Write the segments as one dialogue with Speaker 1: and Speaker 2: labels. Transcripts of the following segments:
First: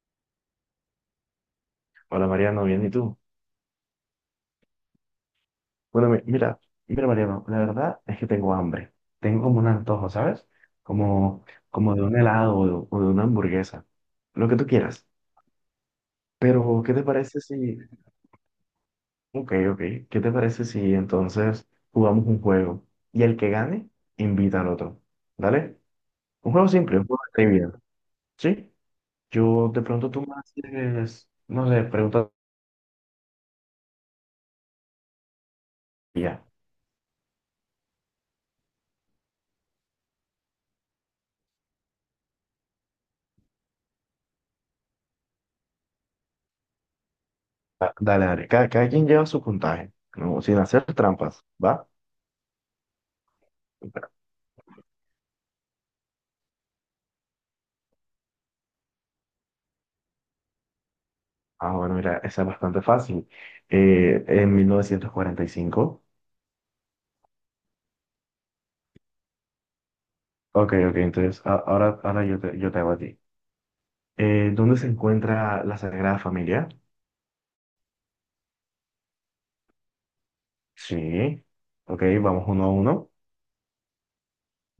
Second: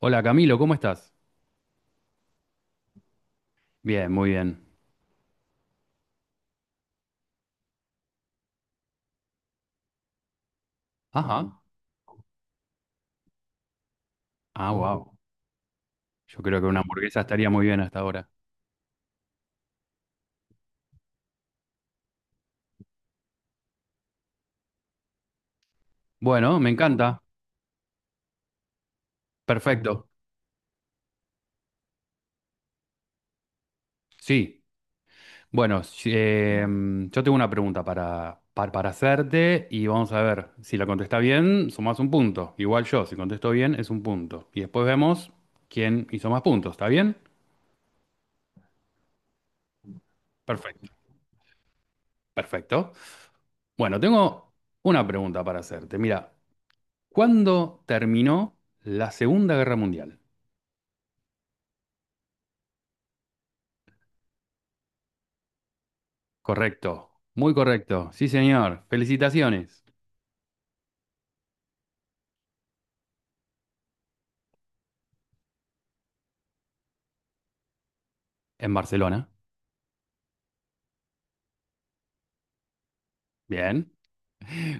Speaker 1: Hola Camilo, ¿cómo estás?
Speaker 2: Hola Mariano, bien, ¿y tú?
Speaker 1: Bien, muy bien. Mm.
Speaker 2: Bueno, mira Mariano, la verdad es que tengo hambre. Tengo como un antojo, ¿sabes? Como,
Speaker 1: Ajá.
Speaker 2: como de un helado o de una hamburguesa, lo que tú
Speaker 1: Ah, mm.
Speaker 2: quieras.
Speaker 1: Wow. Yo creo que una
Speaker 2: Pero, ¿qué te
Speaker 1: hamburguesa
Speaker 2: parece
Speaker 1: estaría muy
Speaker 2: si...
Speaker 1: bien hasta ahora.
Speaker 2: Ok, ok, ¿qué te parece si entonces jugamos un juego? Y el que gane, invita al otro. ¿Dale? Un
Speaker 1: Bueno,
Speaker 2: juego
Speaker 1: me
Speaker 2: simple, un juego
Speaker 1: encanta.
Speaker 2: de trivia. ¿Sí? Yo de
Speaker 1: Perfecto.
Speaker 2: pronto tú me haces, no sé, preguntas.
Speaker 1: Sí. Bueno,
Speaker 2: Y ya.
Speaker 1: yo tengo una pregunta para hacerte y vamos a ver. Si la contesta bien, sumás un punto. Igual yo, si contesto bien, es un punto. Y después vemos quién hizo más puntos. ¿Está bien?
Speaker 2: Dale, dale. Cada quien lleva su puntaje, ¿no? Sin hacer
Speaker 1: Perfecto.
Speaker 2: trampas, ¿va?
Speaker 1: Perfecto. Bueno, tengo una pregunta para hacerte. Mira, ¿cuándo terminó la Segunda Guerra Mundial?
Speaker 2: Ah, bueno, mira, esa es bastante fácil. En 1945.
Speaker 1: Correcto, muy correcto. Sí, señor. Felicitaciones.
Speaker 2: Ok, ok, entonces ahora yo te hago a ti. ¿Dónde se encuentra la Sagrada Familia?
Speaker 1: En Barcelona.
Speaker 2: Sí. Ok, vamos uno a uno.
Speaker 1: Bien.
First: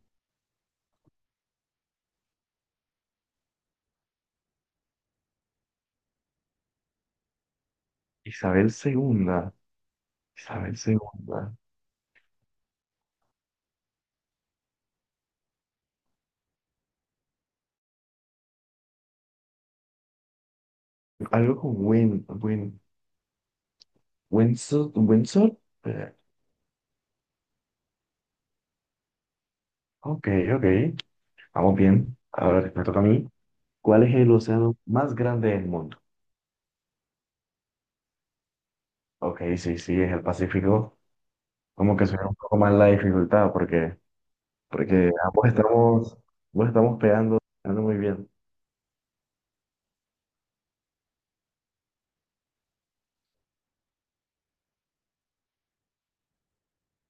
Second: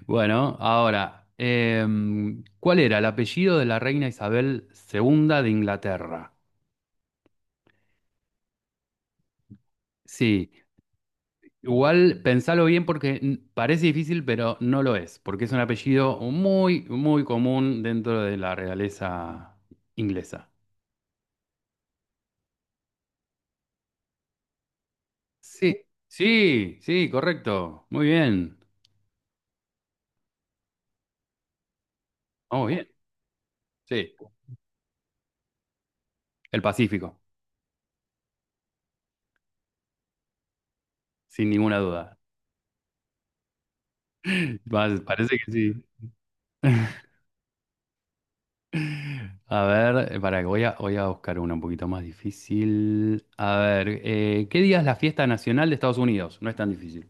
Speaker 1: Bueno, ahora, ¿cuál era el apellido de la reina Isabel II de Inglaterra?
Speaker 2: Isabel segunda.
Speaker 1: Sí,
Speaker 2: Isabel segunda.
Speaker 1: igual pensalo bien porque parece difícil, pero no lo es, porque es un apellido muy, muy común dentro de la realeza inglesa.
Speaker 2: Algo con Windsor.
Speaker 1: Sí,
Speaker 2: Eh,
Speaker 1: sí, sí, correcto. Muy bien.
Speaker 2: ok, ok. Vamos bien.
Speaker 1: Muy
Speaker 2: Ahora me
Speaker 1: bien.
Speaker 2: toca a mí. ¿Cuál
Speaker 1: Sí,
Speaker 2: es el océano más grande del mundo?
Speaker 1: el Pacífico,
Speaker 2: Ok, sí, sí, es el Pacífico.
Speaker 1: sin ninguna
Speaker 2: Como que
Speaker 1: duda.
Speaker 2: suena un poco más la dificultad, porque Porque
Speaker 1: Parece
Speaker 2: ambos
Speaker 1: que sí.
Speaker 2: estamos, ambos estamos pegando muy bien.
Speaker 1: A ver, para que voy a buscar una un poquito más difícil. A ver, ¿qué día es la fiesta nacional de Estados Unidos? No es tan difícil.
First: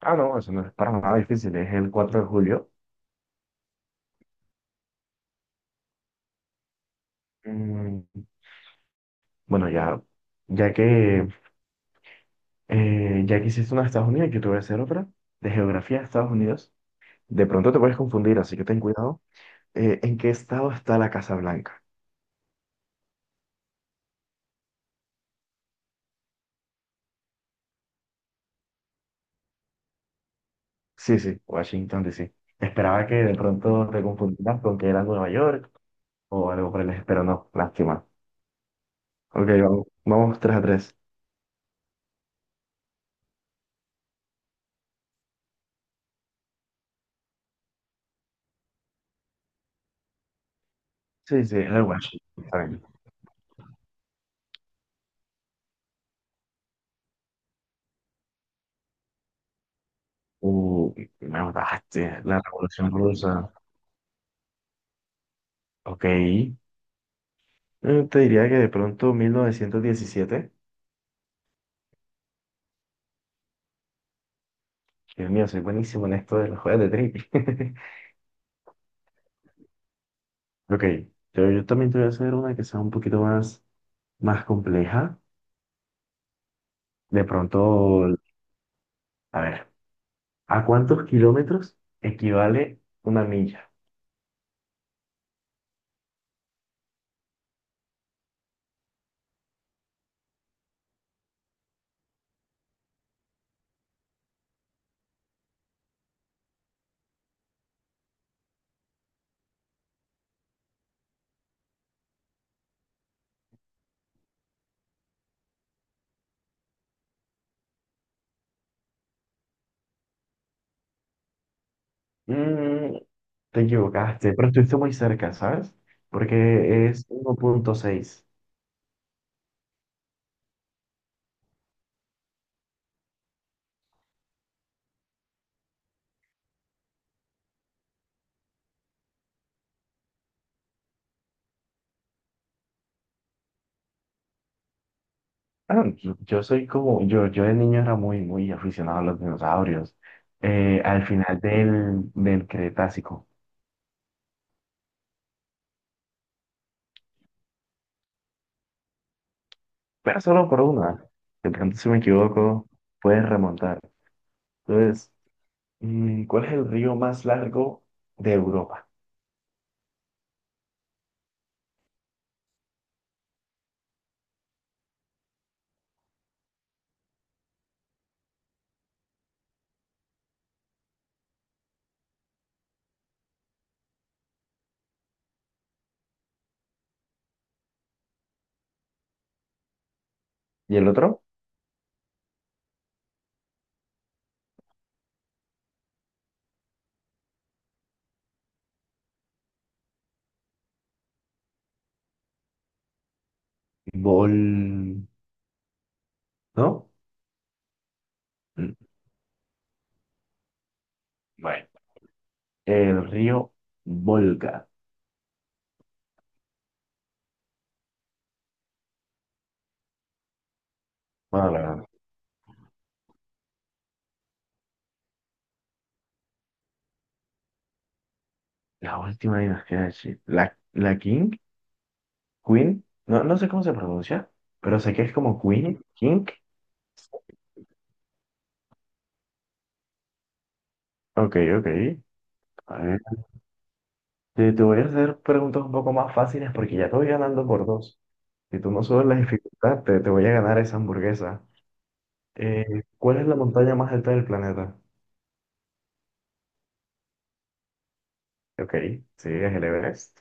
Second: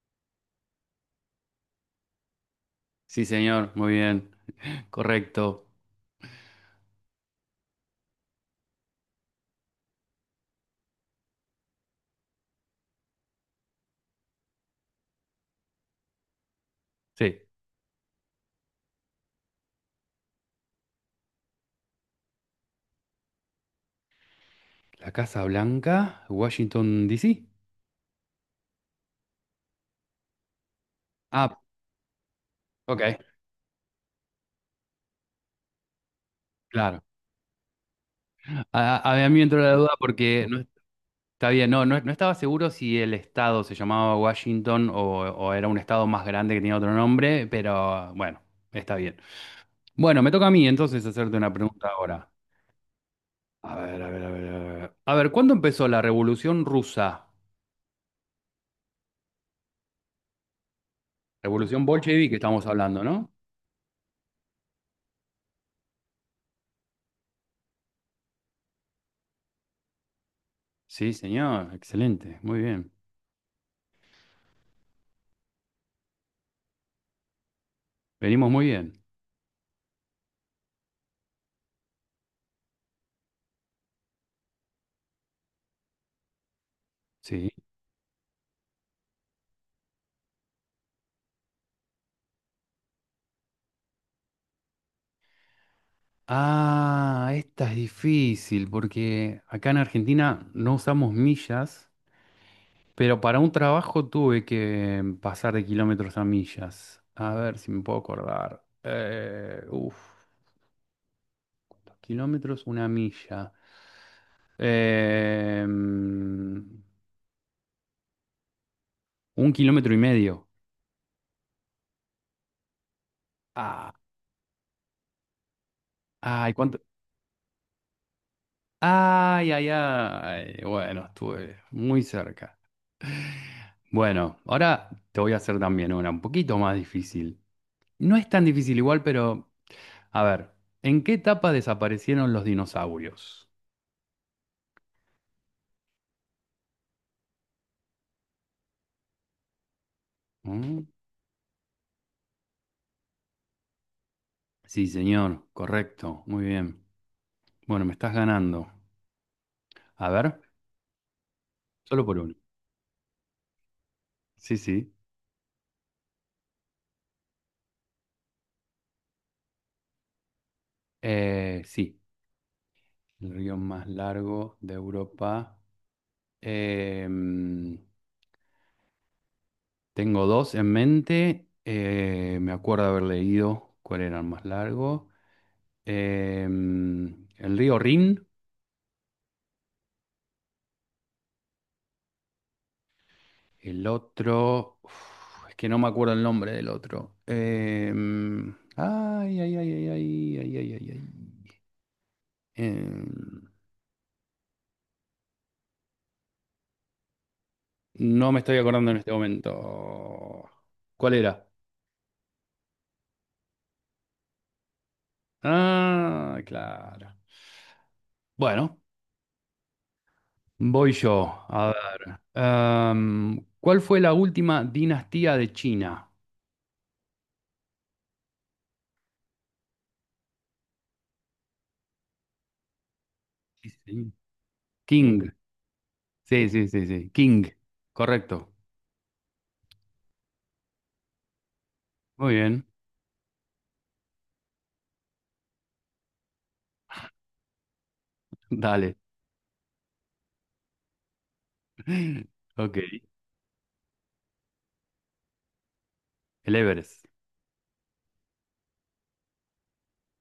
Speaker 2: Ah, no, eso no es para nada difícil, es el 4 de julio.
Speaker 1: Sí, señor, muy bien. Correcto.
Speaker 2: Mm, bueno, ya que, ya que hiciste una de Estados Unidos, yo te voy a hacer otra de geografía de Estados Unidos.
Speaker 1: Sí.
Speaker 2: De pronto te puedes confundir, así que ten cuidado. ¿En qué estado está la Casa Blanca?
Speaker 1: La Casa Blanca, Washington, D.C.
Speaker 2: Sí, sí,
Speaker 1: Ah,
Speaker 2: Washington, D.C.
Speaker 1: ok,
Speaker 2: Esperaba que de pronto te confundieras con que era Nueva York o algo por el
Speaker 1: claro.
Speaker 2: estilo, pero no, lástima.
Speaker 1: A mí me
Speaker 2: Ok,
Speaker 1: entró la
Speaker 2: vamos,
Speaker 1: duda
Speaker 2: vamos
Speaker 1: porque
Speaker 2: 3
Speaker 1: no
Speaker 2: a 3.
Speaker 1: está bien, no, no, no estaba seguro si el estado se llamaba Washington o era un estado más grande que tenía otro nombre, pero bueno, está bien. Bueno, me toca a mí entonces hacerte
Speaker 2: Sí,
Speaker 1: una
Speaker 2: sí, era
Speaker 1: pregunta ahora.
Speaker 2: Washington. Está bien.
Speaker 1: A ver, a ver, a ver, a ver. A ver, ¿cuándo empezó la Revolución Rusa?
Speaker 2: Uh, me
Speaker 1: Revolución
Speaker 2: mataste.
Speaker 1: bolchevique
Speaker 2: La
Speaker 1: estamos
Speaker 2: Revolución
Speaker 1: hablando, ¿no?
Speaker 2: Rusa. Ok. Te diría que de pronto 1917.
Speaker 1: Sí, señor, excelente, muy bien.
Speaker 2: Dios mío, soy buenísimo en esto de los juegos de trivia.
Speaker 1: Venimos muy bien.
Speaker 2: Ok. Yo también te voy a hacer una que sea un poquito más, más compleja. De
Speaker 1: Sí.
Speaker 2: pronto, a ver, ¿a cuántos kilómetros equivale una milla?
Speaker 1: Ah, esta es difícil porque acá en Argentina no usamos millas, pero para un trabajo tuve que pasar de kilómetros a millas. A ver si me puedo acordar. Uf, ¿cuántos kilómetros? Una milla. Eh, mm, un kilómetro y medio.
Speaker 2: Mm, te
Speaker 1: Ah,
Speaker 2: equivocaste, pero estuviste muy cerca, ¿sabes?
Speaker 1: ay, ¿cuánto?
Speaker 2: Porque es 1.6.
Speaker 1: Ay, ay, ay. Bueno, estuve muy cerca. Bueno, ahora te voy a hacer también una un poquito más difícil. No es tan difícil igual, pero a ver, ¿en qué etapa desaparecieron los dinosaurios?
Speaker 2: Ah, yo yo soy como, yo de niño era muy, muy aficionado a los dinosaurios,
Speaker 1: ¿Mm?
Speaker 2: al final del Cretácico,
Speaker 1: Sí, señor, correcto, muy bien. Bueno, me estás ganando. A
Speaker 2: pero
Speaker 1: ver,
Speaker 2: solo por una, de pronto si me
Speaker 1: solo por uno.
Speaker 2: equivoco, puedes remontar.
Speaker 1: Sí, sí.
Speaker 2: Entonces, ¿cuál es el río más largo de Europa?
Speaker 1: Sí, el río más largo de Europa. Em, tengo dos en mente. Me acuerdo haber leído cuál era el más largo. Em, el río Rin.
Speaker 2: ¿Y el otro?
Speaker 1: El otro. Uf, es que no me acuerdo el nombre del otro. Ay, ay, ay, ay, ay, ay, ay, ay, ay. Em,
Speaker 2: Vol... ¿No?
Speaker 1: no me estoy
Speaker 2: Mm,
Speaker 1: acordando en este momento. ¿Cuál era?
Speaker 2: bueno, el río Volga.
Speaker 1: Ah, claro. Bueno. Voy yo.
Speaker 2: Bueno,
Speaker 1: A
Speaker 2: la,
Speaker 1: ver. ¿Cuál fue la última dinastía de China?
Speaker 2: la última y nos queda decir la King, Queen, no, no sé cómo
Speaker 1: Sí,
Speaker 2: se
Speaker 1: sí.
Speaker 2: pronuncia, pero sé que es
Speaker 1: King.
Speaker 2: como Queen, King.
Speaker 1: Sí, sí, sí, sí. King. Correcto.
Speaker 2: Ok, ok.
Speaker 1: Muy bien.
Speaker 2: A ver, te voy a hacer preguntas un poco más fáciles porque ya te voy ganando por dos. Si tú no
Speaker 1: Dale.
Speaker 2: subes la dificultad, te voy a ganar esa hamburguesa. Eh,
Speaker 1: Ok.
Speaker 2: ¿Cuál es la montaña más alta del planeta?
Speaker 1: El Everest.
Speaker 2: Ok, sí, es el Everest.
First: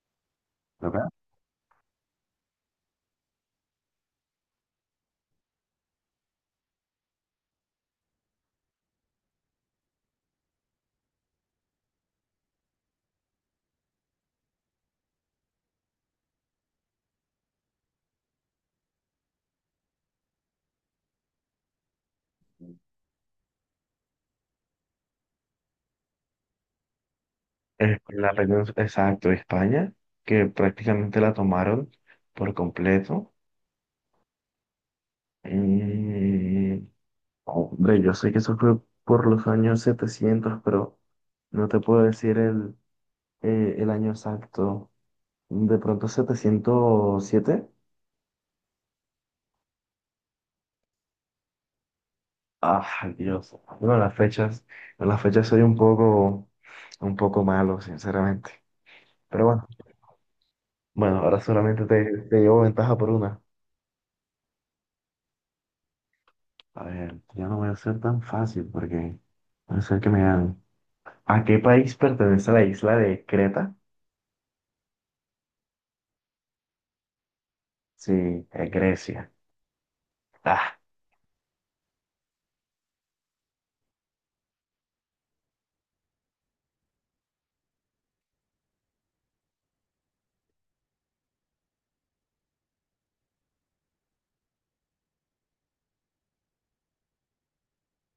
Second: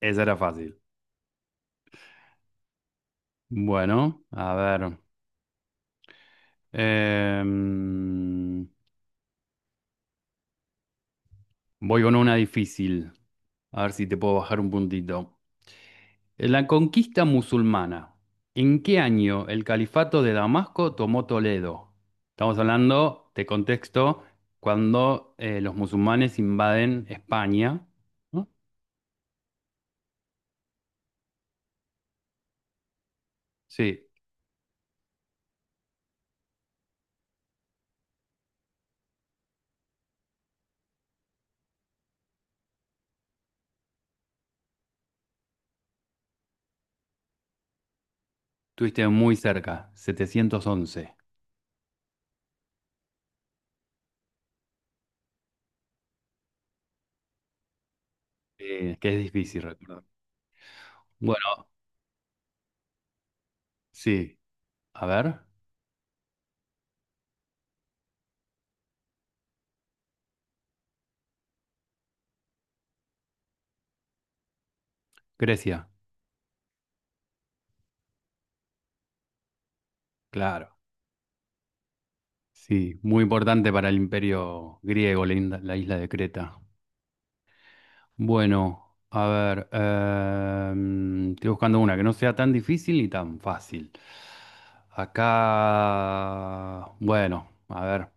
Speaker 1: Esa era fácil.
Speaker 2: Ok.
Speaker 1: Bueno, a ver. em, voy con una difícil. A ver si te puedo bajar un puntito. La conquista musulmana. ¿En qué año el califato de Damasco tomó Toledo? Estamos hablando de contexto cuando los musulmanes invaden España,
Speaker 2: La
Speaker 1: ¿no?
Speaker 2: península, exacto, España, que prácticamente la tomaron por completo.
Speaker 1: Sí,
Speaker 2: Mm, hombre, yo sé que eso fue por los años 700, pero no te puedo decir el año exacto. De pronto 707.
Speaker 1: estuviste muy cerca, 711,
Speaker 2: Ay, Dios. Bueno, las fechas, en las fechas soy un poco malo, sinceramente.
Speaker 1: que es
Speaker 2: Pero
Speaker 1: difícil
Speaker 2: bueno,
Speaker 1: recordar.
Speaker 2: bueno, ahora
Speaker 1: Bueno,
Speaker 2: solamente te llevo ventaja por una.
Speaker 1: sí, a ver,
Speaker 2: A ver, ya no voy a ser tan fácil porque puede ser que me ganen. ¿A qué país pertenece la isla de Creta?
Speaker 1: Grecia,
Speaker 2: Sí, es Grecia. Ah,
Speaker 1: claro, sí, muy importante para el imperio griego, la isla de Creta. Bueno, a ver, estoy buscando una que no sea tan difícil ni tan fácil. Acá, bueno, a ver,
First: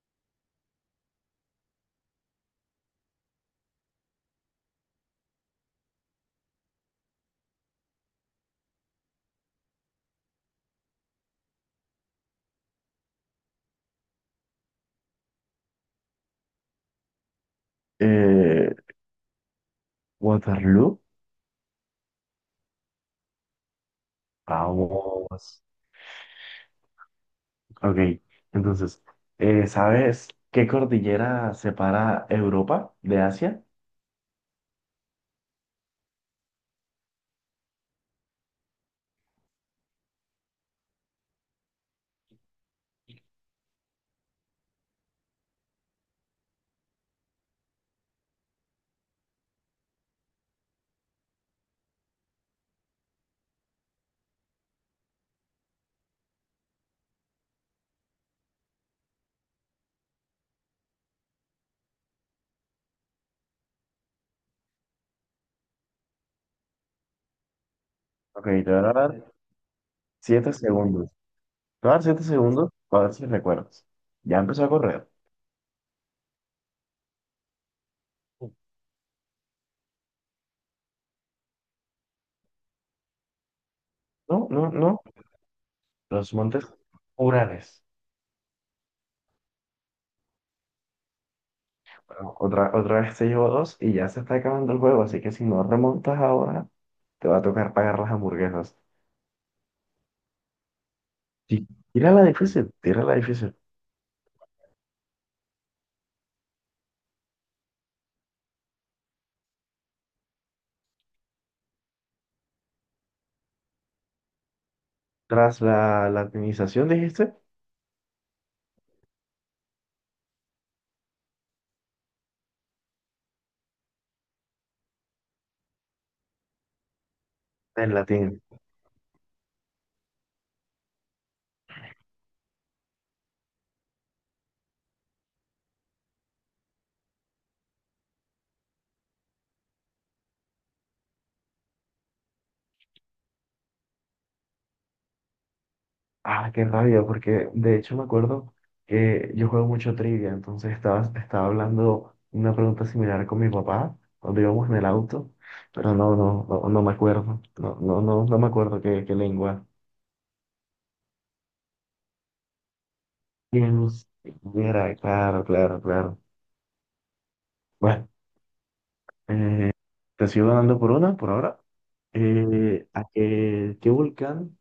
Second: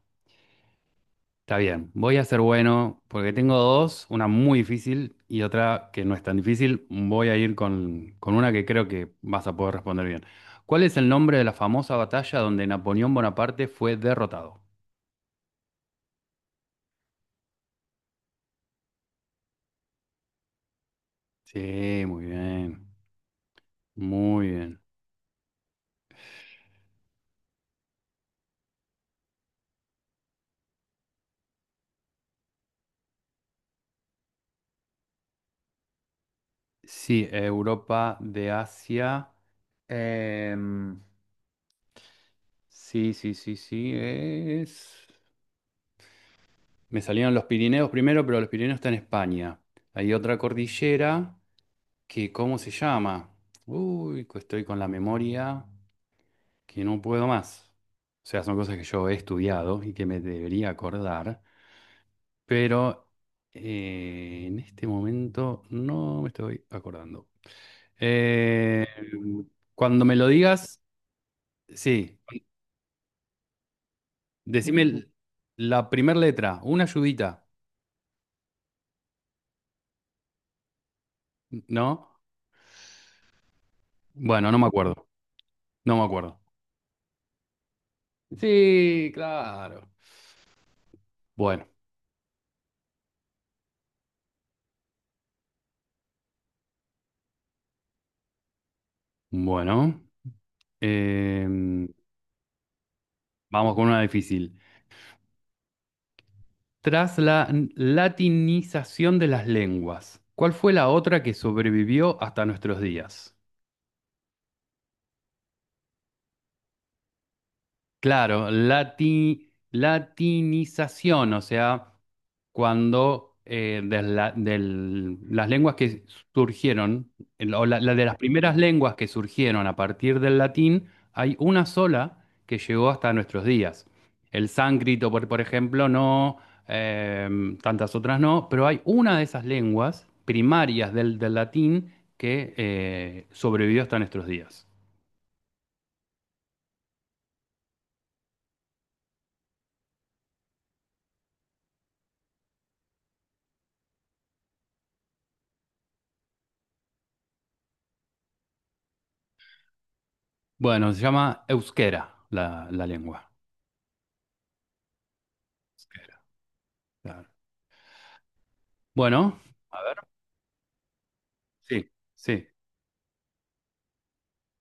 Speaker 1: está bien. Voy a ser bueno porque tengo dos, una muy difícil y otra que no es tan difícil. Voy a ir con una que creo que vas a poder responder bien. ¿Cuál es el nombre de la famosa batalla donde Napoleón Bonaparte fue derrotado?
Speaker 2: eh, Waterloo.
Speaker 1: Sí, muy bien, muy bien.
Speaker 2: Vamos. Ok, entonces, ¿sabes qué cordillera separa Europa de Asia?
Speaker 1: Sí, Europa de Asia. Em, sí, sí, sí, sí. Me salieron los Pirineos primero, pero los Pirineos están en España. Hay otra cordillera que, ¿cómo se llama? Uy, que estoy con la memoria que no puedo más. O sea, son cosas que yo he estudiado y que me debería acordar, pero en este momento no me estoy acordando.
Speaker 2: Ok, te voy a
Speaker 1: Eh,
Speaker 2: dar
Speaker 1: cuando me lo
Speaker 2: siete
Speaker 1: digas,
Speaker 2: segundos. Te voy a dar
Speaker 1: sí,
Speaker 2: siete segundos para ver si recuerdas. Ya empezó a
Speaker 1: decime
Speaker 2: correr.
Speaker 1: la primera letra, una ayudita, ¿no?
Speaker 2: No,
Speaker 1: Bueno, no me
Speaker 2: no, no.
Speaker 1: acuerdo, no me
Speaker 2: Los
Speaker 1: acuerdo.
Speaker 2: montes Urales.
Speaker 1: Sí, claro. Bueno,
Speaker 2: Bueno, otra, otra vez te llevo dos y ya se está acabando el juego, así que si no remontas ahora, te va a tocar pagar las hamburguesas.
Speaker 1: bueno,
Speaker 2: Sí,
Speaker 1: em,
Speaker 2: tírala difícil, tírala difícil.
Speaker 1: vamos con una difícil. Tras la latinización de las lenguas, ¿cuál fue la otra que sobrevivió hasta nuestros días?
Speaker 2: Tras la latinización, dijiste,
Speaker 1: Claro, latinización, o sea, cuando las lenguas que surgieron, el- o la,
Speaker 2: del
Speaker 1: la de las
Speaker 2: latín.
Speaker 1: primeras lenguas que surgieron a partir del latín, hay una sola que llegó hasta nuestros días. El sánscrito, por ejemplo, no, eh, tantas otras no, pero hay una de esas lenguas primarias del latín que sobrevivió hasta nuestros días.
Speaker 2: Ah, qué rabia, porque de hecho me acuerdo que yo juego mucho trivia, entonces estaba hablando una pregunta similar con mi papá cuando íbamos en el auto, pero no, no, no, no me acuerdo, no, no, no, no me acuerdo qué lengua.
Speaker 1: Bueno, se llama euskera la lengua.
Speaker 2: Pienso- Mira, claro, claro,
Speaker 1: Euskera,
Speaker 2: claro.
Speaker 1: claro.
Speaker 2: Bueno,
Speaker 1: Bueno,
Speaker 2: eh,
Speaker 1: a ver,
Speaker 2: te sigo ganando por una, por ahora.
Speaker 1: sí, sí.
Speaker 2: ¿Qué volcán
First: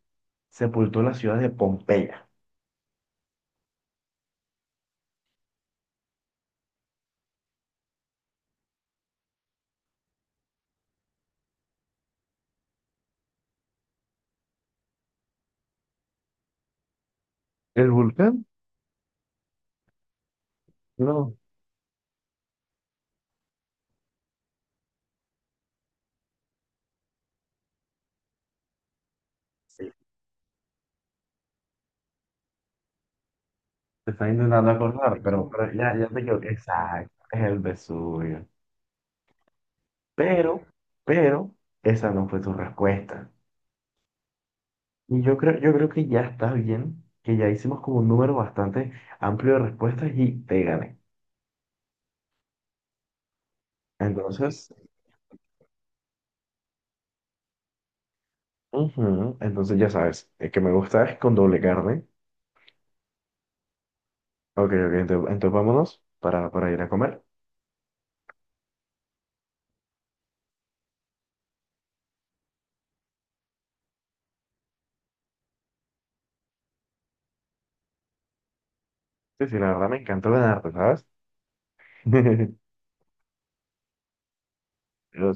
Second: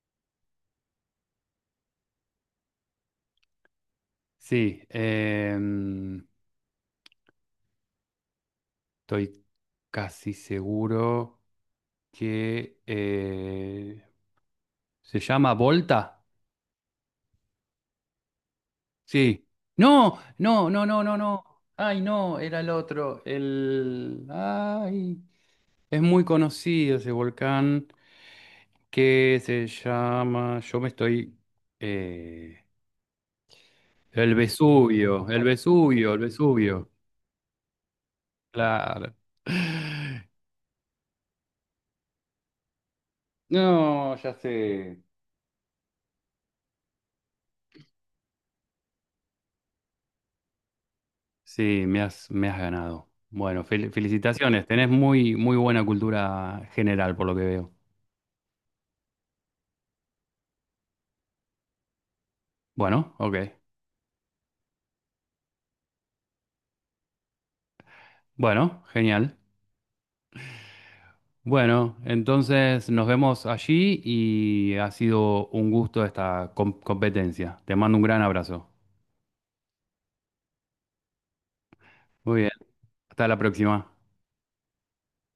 Speaker 2: sepultó la ciudad de Pompeya?
Speaker 1: Sí, estoy casi seguro que se llama Volta.
Speaker 2: ¿El volcán?
Speaker 1: Sí. No, no, no, no, no,
Speaker 2: No.
Speaker 1: no. Ay, no, era el otro. El. Ay, es muy conocido ese volcán que se
Speaker 2: Sí,
Speaker 1: llama. Yo me estoy. eh,
Speaker 2: te está
Speaker 1: el
Speaker 2: intentando acordar,
Speaker 1: Vesubio, el
Speaker 2: pero ya
Speaker 1: Vesubio, el
Speaker 2: te equivoqué.
Speaker 1: Vesubio.
Speaker 2: Exacto, es el Vesubio.
Speaker 1: Claro.
Speaker 2: Pero, pero, esa no fue tu respuesta.
Speaker 1: No, ya sé.
Speaker 2: Y yo creo que ya está bien, que ya hicimos como un número bastante amplio de respuestas y te gané.
Speaker 1: Sí, me has ganado. Bueno, felicitaciones.
Speaker 2: Entonces,
Speaker 1: Tenés muy, muy buena cultura general, por lo que veo.
Speaker 2: entonces, ya sabes, el que me gusta es con doble carne.
Speaker 1: Bueno, ok.
Speaker 2: Ok, ok, entonces, vámonos para ir a comer.
Speaker 1: Bueno, genial. Bueno, entonces nos vemos allí y ha sido un gusto esta competencia. Te mando un gran abrazo.
Speaker 2: Sí, sí, la verdad me encantó ganarte, ¿sabes?
Speaker 1: Muy bien. Hasta la próxima.
Speaker 2: Pero